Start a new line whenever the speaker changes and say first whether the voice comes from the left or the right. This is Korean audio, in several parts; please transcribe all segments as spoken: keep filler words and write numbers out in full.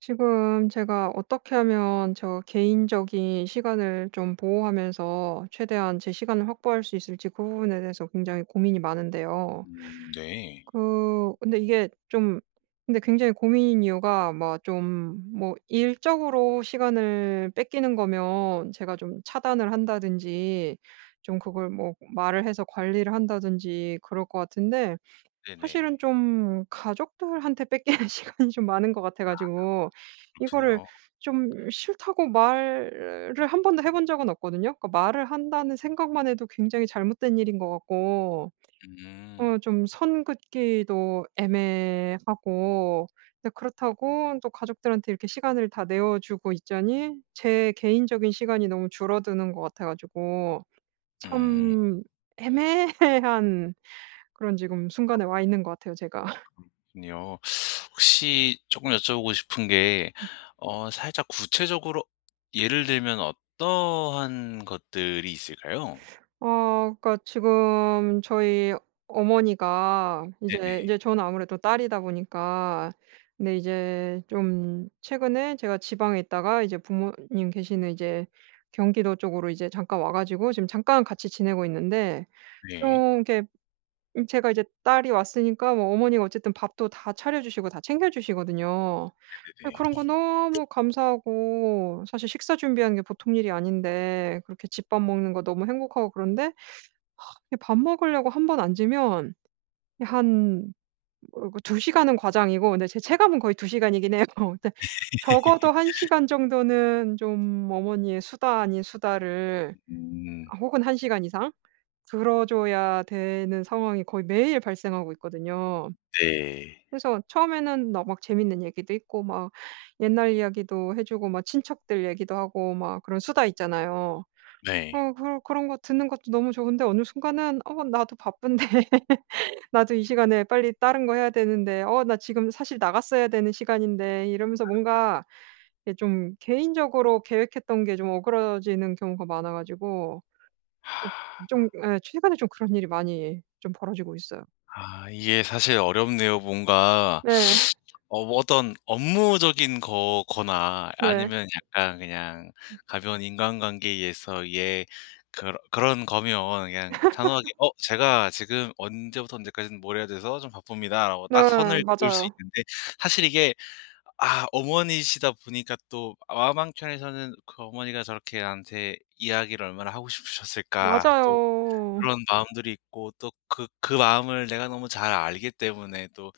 right: 지금 제가 어떻게 하면 저 개인적인 시간을 좀 보호하면서 최대한 제 시간을 확보할 수 있을지 그 부분에 대해서 굉장히 고민이 많은데요.
left: 음 네.
right: 그 근데 이게 좀 근데 굉장히 고민인 이유가 막 좀 뭐 일적으로 시간을 뺏기는 거면 제가 좀 차단을 한다든지 좀 그걸 뭐 말을 해서 관리를 한다든지 그럴 것 같은데
left: 네네.
right: 사실은 좀 가족들한테 뺏기는 시간이 좀 많은 것 같아
left: 아.
right: 가지고 이거를
left: 그렇군요.
right: 좀 싫다고 말을 한 번도 해 본 적은 없거든요. 그러니까 말을 한다는 생각만 해도 굉장히 잘못된 일인 것 같고
left: 음.
right: 어 좀 선 긋기도 애매하고 이제 그렇다고 또 가족들한테 이렇게 시간을 다 내어 주고 있자니 제 개인적인 시간이 너무 줄어드는 것 같아 가지고
left: 음.
right: 참 애매한 그런 지금
left: 아.
right: 순간에 와 있는 것 같아요, 제가.
left: 그렇군요. 혹시 쪼끔 여쭤보고 싶은 게
right: 음.
left: 어 살짝 구체적으로 예를 들면 어떠한 것들이 있을까요?
right: 어 그러니까 지금 저희 어머니가 이제
left: 네네.
right: 이제 저는 아무래도 딸이다 보니까 근데 이제 좀 최근에 제가 지방에 있다가 이제 부모님 계시는 이제 경기도 쪽으로 이제 잠깐 와 가지고 지금 잠깐 같이 지내고 있는데
left: 네.
right: 좀 이렇게 음 제가 이제 딸이 왔으니까 뭐 어머니가 어쨌든 밥도 다 차려 주시고 다 챙겨주시거든요. 예
left: 네네네.
right: 그런 거 너무 감사하고 사실 식사 준비하는 게 보통 일이 아닌데 그렇게 집 밥 먹는 거 너무 행복하고 그런데 이 밥 먹으려고 한 번 앉으면 한 어 그 두 시간은 과장이고 근데 제 체감은 거의 두 시간이긴 해요. 근데 적어도 한 시간 정도는 좀 어머니의 수다 아닌 수다를
left: 음.
right: 혹은 한 시간 이상 들어 줘야 되는 상황이 거의 매일 발생하고 있거든요.
left: 네.
right: 그래서 처음에는 너 막 재밌는 얘기도 있고 막 옛날 이야기도 해 주고 막 친척들 얘기도 하고 막 그런 수다 있잖아요.
left: 네.
right: 어 그런 그런 거 듣는 것도 너무 좋은데 어느 순간은 '어 나도 바쁜데 나도 이 시간에 빨리 다른 거 해야 되는데 어 나 지금 사실 나갔어야 되는 시간인데' 이러면서 뭔가 이게 좀 개인적으로 계획했던 게 좀 어그러지는 경우가 많아 가지고 좀 예 최근에 좀 그런 일이 많이 좀 벌어지고 있어요.
left: 아 이게 사실 어렵네요. 뭔가
right: 네.
left: 어 뭐 어떤 업무적인 거거나
right: 네.
left: 아니면 약간 그냥
right: 음.
left: 가벼운 인간관계에 의해서 이게 그런 그런 거면 그냥 단호하게 "어 제가 지금 언제부터 언제까지 뭘 해야 돼서 좀 바쁩니다."라고 딱
right: 네
left: 선을 그을 수
right: 맞아요.
left: 있는데 사실 이게 아 어머니시다 보니까 또 마음 한 켠에서는 그 '어머니가 저렇게 나한테 이야기를 얼마나 하고 싶으셨을까.' 또
right: 맞아요.
left: 그런 마음들이 있고 또 그 그 마음을 내가 너무 잘 알기 때문에 또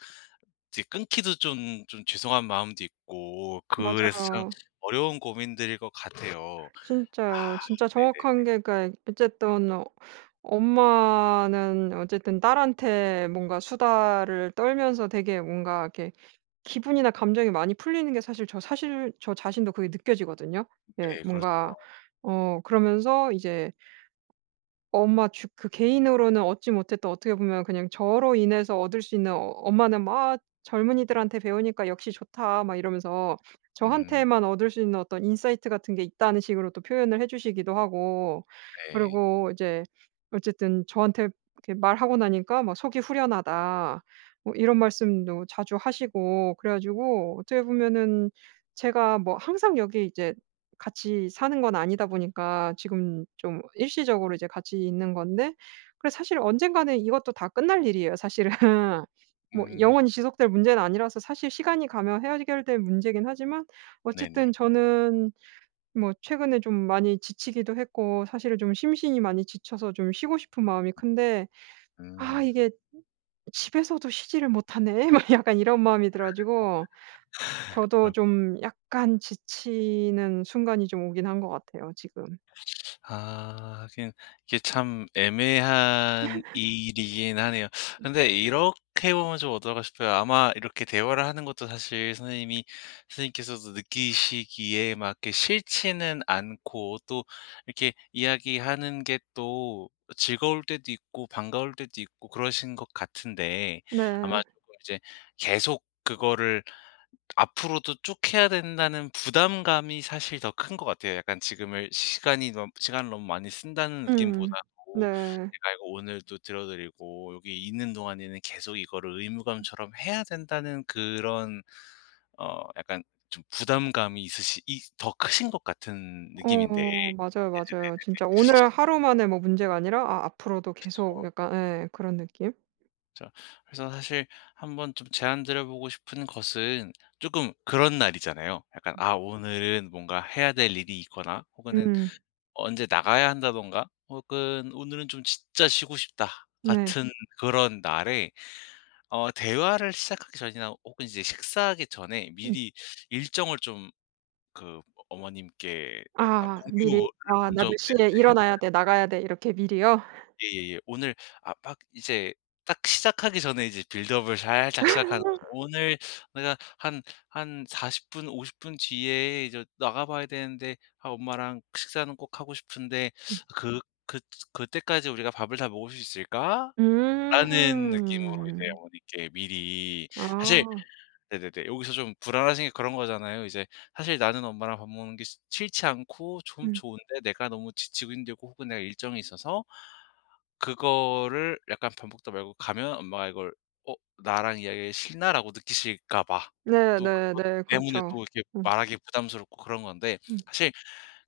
left: 이제 끊기도 좀 좀 죄송한 마음도 있고 그래서 참
right: 맞아요.
left: 어려운 고민들일 것 같아요.
right: 진짜요. 진짜
left: 네네네.
right: 정확한 게 그러니까 어쨌든 어 엄마는 어쨌든 딸한테 뭔가 수다를 떨면서 되게 뭔가 이렇게 기분이나 감정이 많이 풀리는 게 사실 저 사실 저 자신도 그게 느껴지거든요. 예.
left: 네, 그렇죠.
right: 뭔가 어 그러면서 이제 ...엄마 주 그 개인으로는 얻지 못했던 어떻게 보면 그냥 저로 인해서 얻을 수 있는 엄마는 막 "젊은이들한테 배우니까 역시 좋다." 막 이러면서
left: 음.
right: 저한테만 얻을 수 있는 어떤 인사이트 같은 게 있다는 식으로 또 표현을 해 주시기도 하고
left: 네.
right: 그리고 이제 어쨌든 저한테 이렇게 말하고 나니까 막 "속이 후련하다." 뭐 이런 말씀도 자주 하시고 그래 가지고 어떻게 보면은 제가 뭐 항상 여기 이제 같이 사는 건 아니다 보니까 지금 좀 일시적으로 이제 같이 있는 건데 그래서 사실 언젠가는 이것도 다 끝날 일이에요, 사실은. 뭐
left: 음.
right: 영원히 지속될 문제는 아니라서 사실 시간이 가면 헤어결 될 문제이긴 하지만
left: 네네.
right: 어쨌든 저는 뭐 최근에 좀 많이 지치기도 했고 사실은 좀 심신이 많이 지쳐서 좀 쉬고 싶은 마음이 큰데
left: 음
right: '아
left: 음.
right: 이게 집에서도 쉬지를 못하네.' 막 약간 이런 마음이 들어 가지고 저도
left: 그렇
right: 좀 약간 지치는 순간이 좀 오긴 한 것 같아요, 지금.
left: 아 하긴 이게 참 애매한 일이긴 하네요. 근데 이렇게 보면 좀 어떨까 싶어요. 아마 이렇게 대화를 하는 것도 사실 선생님이 선생님께서도 느끼시기에 막 이렇게 싫지는 않고 또 이렇게 이야기하는 게 또 즐거울 때도 있고 반가울 때도 있고 그러신 것 같은데 아마
right: 네.
left: 쪼끔 이제 계속 그거를 앞으로도 쭉 해야 된다는 부담감이 사실 더 큰 것 같아요. 약간 지금을 시간이 '시간을 너무 많이 쓴다.'는
right: 음.
left: 느낌보다도
right: 네.
left: '내가 이거 오늘도 들어 드리고 여기 있는 동안에는 계속 이거를
right: 음.
left: 의무감처럼 해야 된다.'는 그런 어 약간 좀 부담감이 있으시 이 더 크신 것 같은 느낌인데 네네네네,
right: 어 맞아요, 맞아요, 진짜 오늘
left: 네.
right: 하루만에 뭐 문제가 아니라 아 앞으로도 계속
left: 그쵸.
right: 약간 예 그런 느낌.
left: 진짜. 그래서 사실 한 번 좀 제안드려 보고 싶은 것은 쪼끔 그런 날이잖아요. 약간 아 오늘은 뭔가 해야 될 일이 있거나 혹은 은
right: 음음.
left: 언제 나가야 한다든가 혹은 오늘은 좀 진짜 쉬고 싶다
right: 네.
left: 같은 그런 날에 어 대화를 시작하기 전이나 혹은 이제 식사하기 전에
right: 음.
left: 미리 일정을 좀 그 어 어머님께 아
right: 아 미리.
left: 공유를
right: 아 나
left: 먼저
right: 몇
left: 네네.
right: 시에
left: 해
right: 일어나야
left: 보
right: 돼 나가야 돼. 이렇게 미리요?
left: 예예예. 오늘 아 막 이제 딱 시작하기 전에 이제 빌드업을 살짝 시작하는 거죠. "오늘 내가 한 한 사십 분 오십 분 뒤에 이제 나가 봐야 되는데 아 엄마랑 식사는 꼭 하고 싶은데
right: 음.
left: 그 그 그때까지 우리가 밥을 다 먹을 수 있을까?"라는 느낌으로 이제
right: 음.
left: 어머니께 미리. 사실
right: 아.
left: 네네네. 여기서 좀 불안하신 게 그런 거잖아요. 이제 사실 나는 엄마랑 밥 먹는 게 시 싫지 않고 좀
right: 음.
left: 좋은데 내가 너무 지치고 힘들고 혹은 내가 일정이 있어서 그거를 약간 밥 먹다 말고 가면 엄마가 이걸 '어 나랑 이야기하기가 싫나?'라고 느끼실까 봐. 또 그것
right: 네네네
left: 때문에
right: 그렇죠.
left: 또 이렇게
right: 음.
left: 말하기 부담스럽고 그런 건데
right: 음.
left: 사실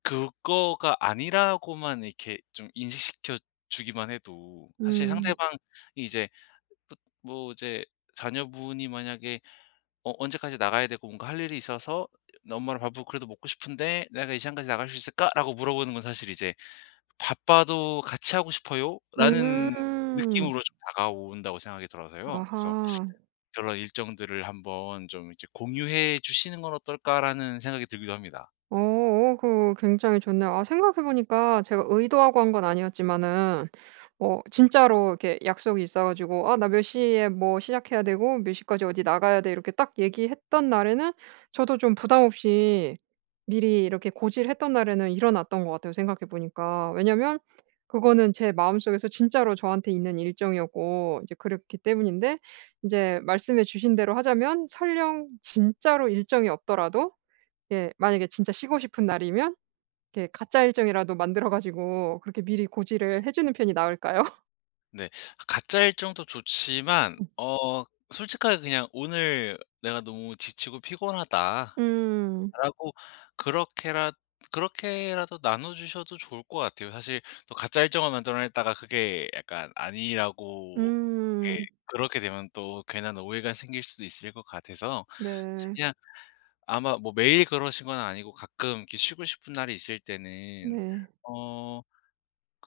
left: 그거가 아니라고만 이렇게 좀 인식시켜 주기만 해도 사실
right: 음.
left: 상대방이 이제 뭐 이제 자녀분이 만약에 "어 언제까지 나가야 되고 뭔가 할 일이 있어서 엄마랑 밥을 그래도 먹고 싶은데 내가 이 시간까지 나갈 수 있을까?"라고 물어보는 건 사실 이제 '바빠도 같이 하고 싶어요.'라는
right: 음.
left: 느낌으로 좀 다가온다고 생각이 들어서요. 그래서
right: 아하.
left: 그런 일정들을 한번 좀 이제 공유해 주시는 건 어떨까라는 생각이 들기도 합니다.
right: 어어 그 어 굉장히 좋네요. 아 생각해 보니까 제가 의도하고 한 건 아니었지만은 어 진짜로 이렇게 약속이 있어 가지고 "아 나 몇 시에 뭐 시작해야 되고 몇 시까지 어디 나가야 돼." 이렇게 딱 얘기했던 날에는 저도 좀 부담 없이 미리 이렇게 고지를 했던 날에는 일어났던 것 같아요, 생각해 보니까. 왜냐하면 그거는 제 마음속에서 진짜로 저한테 있는 일정이었고 이제 그렇기 때문인데 인제 말씀해 주신 대로 하자면 설령 진짜로 일정이 없더라도 예 만약에 진짜 쉬고 싶은 날이면 이렇게 가짜 일정이라도 만들어 가지고 그렇게 미리
left: 네.
right: 고지를 해 주는 편이 나을까요?
left: 네. 가짜 일정도 좋지만
right: 음.
left: 어 솔직하게 그냥 "오늘 내가 너무 지치고 피곤하다."라고
right: 음.
left: 그렇게라 그렇게라도 나눠 주셔도 좋을 것 같아요. 사실 또 가짜 일정을 만들어 냈다가 그게 약간 아니라고 이게
right: 음.
left: 그렇게 되면 또 괜한 오해가 생길 수도 있을 것 같아서 이제
right: 네.
left: 그냥 아마 뭐 매일 그러신 건 아니고 가끔 이렇게 쉬고 싶은 날이 있을 때는
right: 네.
left: 어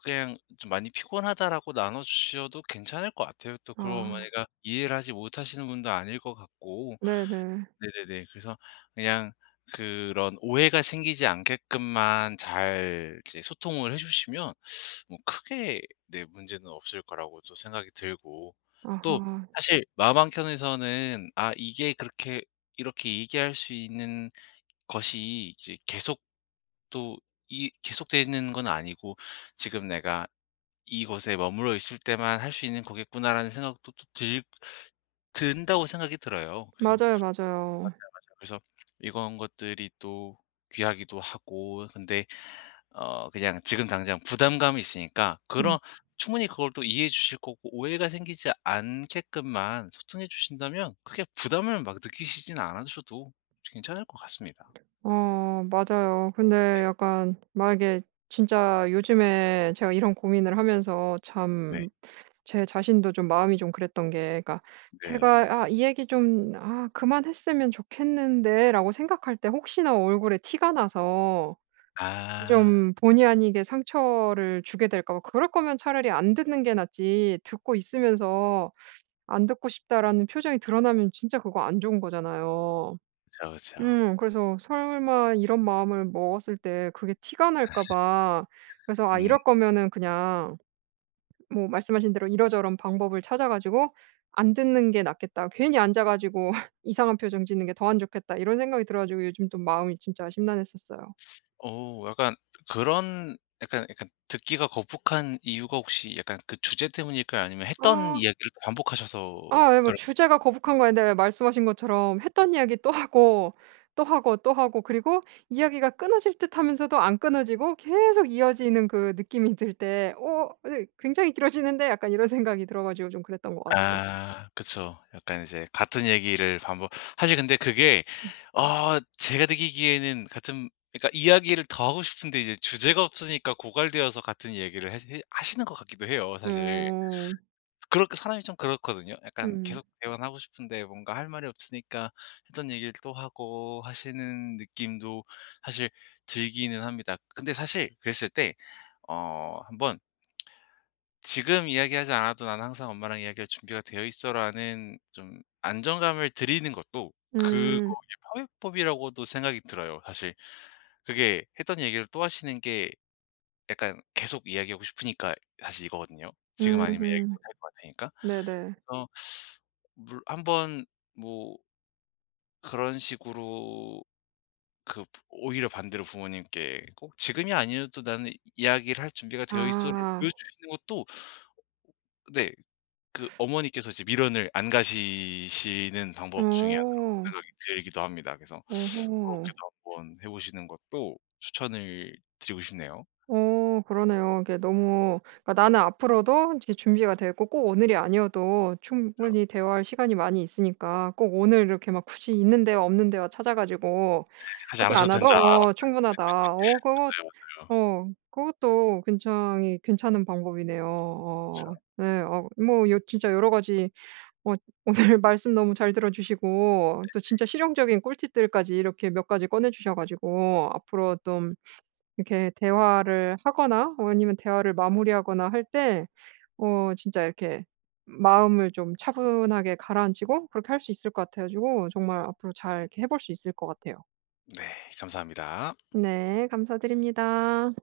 left: 그냥 좀 "많이 피곤하다."라고 나눠주셔도 괜찮을 것 같아요. 또 그걸
right: 아.
left: 어머니가 이해를 하지 못하시는 분도 아닐 것 같고.
right: 네네.
left: 네네네. 그래서 그냥 그런 오해가 생기지 않게끔만 잘 이제 소통을 해 주시면 뭐 크게 네 문제는 없을 거라고 저 생각이 들고. 또
right: 아하.
left: 사실 마음 한켠에서는 '아 이게 그렇게 이렇게 얘기할 수 있는 것이 이제 계속 또 이 계속 돼 있는 건 아니고 지금 내가 이곳에 머물러 있을 때만 할 수 있는 거겠구나.'라는 생각도 또 들 든다고 생각이 들어요. 그래서
right: 맞아요, 맞아요.
left: 그래서 이건 것들이 또 귀하기도 하고 근데 어 그냥 지금 당장 부담감이 있으니까 그런
right: 음.
left: 충분히 그걸 또 이해해 주실 거고 오해가 생기지 않게끔만 소통해 주신다면 크게 부담을 막 느끼시진 않으셔도 괜찮을 것 같습니다.
right: 어 맞아요.
left: 네.
right: 근데 약간 만약에 진짜 요즘에 제가 이런 고민을 하면서
left: 네.
right: 참 제 자신도 좀 마음이 좀 그랬던 게 그니까
left: 네.
right: 제가 '아 이 얘기 좀 아 그만했으면 좋겠는데.'라고 생각할 때 혹시나 얼굴에 티가 나서
left: 아.
right: 좀 본의 아니게 상처를 주게 될까 봐. 그럴 거면 차라리 안 듣는 게 낫지 듣고 있으면서 안 듣고 싶다라는 표정이 드러나면 진짜 그거 안 좋은 거잖아요.
left: 그쵸, 그쵸.
right: 음 그래서 설마 이런 마음을 먹었을 때 그게 티가
left: 아.
right: 날까 봐. 그래서 '아
left: 음.
right: 이럴 거면은 그냥' 뭐 말씀하신 대로 '이런저런 방법을 찾아 가지고 안 듣는 게 낫겠다. 괜히 앉아 가지고 이상한 표정 짓는 게 더 안 좋겠다.' 이런 생각이 들어 가지고 요즘 좀 마음이 진짜 심란했었어요.
left: 어 약간 그런 약간, 약간 듣기가 거북한 이유가 혹시 약간 그 주제 때문일까요? 아니면 했던
right: 어.
left: 이야기를 또 반복하셔서
right: 아 네 뭐
left: 그럴
right: 주제가 거북한 거 아닌데 그냥 말씀하신 것처럼 했던 이야기 또 하고, 또 하고, 또 하고 그리고 이야기가 끊어질 듯하면서도 안 끊어지고 계속 이어지는 그 느낌이 들 때 '어? 아니 굉장히 길어지는데?' 약간 이런 생각이 들어 가지고 좀 그랬던 것 같아요.
left: 아 그쵸. 약간 이제 같은 얘기를 반복. 사실 근데 그게
right: 음.
left: 어 제가 느끼기에는 같은 그니까 이야기를 더 하고 싶은데 이제 주제가 없으니까 고갈되어서 같은 얘기를 해 해 하시는 것 같기도 해요, 사실.
right: 어.
left: 그렇게 사람이 좀 그렇거든요? 약간
right: 음음.
left: 계속 대화는 하고 싶은데 뭔가 할 말이 없으니까 했던 얘기를 또 하고 하시는 느낌도 사실 들기는 합니다. 근데 사실 그랬을 때 어 한 번 "지금 이야기하지 않아도 난 항상 엄마랑 이야기할 준비가 되어있어."라는 좀 안정감을 드리는 것도 그거의
right: 음.
left: 파훼법이라고도 생각이 들어요. 사실 그게 했던 얘기를 또 하시는 게 약간 계속 이야기하고 싶으니까 사실 이거거든요. 지금 아니면 얘기 못
right: 음음.
left: 할 거 같으니까.
right: 네네.
left: 그래서 물 한번 뭐 그런 식으로 그 오히려 반대로 부모님께 꼭 지금이 아니어도 나는 이야기를 할 준비가 되어있어를
right: 아아아.
left: 보여주시는 것도 네. 그 어머니께서 이제 미련을 안 가지시는 방법 중에 그
right: 어.
left: [unintelligible] 이기도 합니다. 그래서 어
right: 어허.
left: 그렇게도 한 번 해 보시는 것도 추천을 드리고 싶네요.
right: 어 그러네요. 이게 너무 그니까 나는 앞으로도 이제 준비가 되어 있고 꼭 오늘이 아니어도
left: 그쵸.
right: 충분히 대화할 시간이 많이 있으니까 꼭 오늘 이렇게 막 굳이 있는 대화 없는 대화 찾아 가지고
left: 그 얘기는 하지
right: 하지
left: 않으셔도
right: 않아도
left: 된다.
right: 어 충분하다. 어 그것
left: 맞아요, 맞아요.
right: 어 그것도 굉장히 괜찮은 방법이네요.
left: 그쵸.
right: 어 네. 어 뭐 진짜 여러 가지 엇 오늘 말씀 너무 잘 들어주시고 또
left: 네네.
right: 진짜 실용적인 꿀팁들까지 이렇게 몇 가지 꺼내 주셔 가지고 앞으로 똠 이렇게 대화를 하거나 아니면 대화를 마무리하거나 할 때 어 진짜 이렇게 마음을 좀 차분하게 가라앉히고 그렇게 할 수 있을 것 같아 가지고 정말 앞으로 잘 이렇게 해 볼 수 있을 것 같아요.
left: 네 감사합니다.
right: 네 감사드립니다.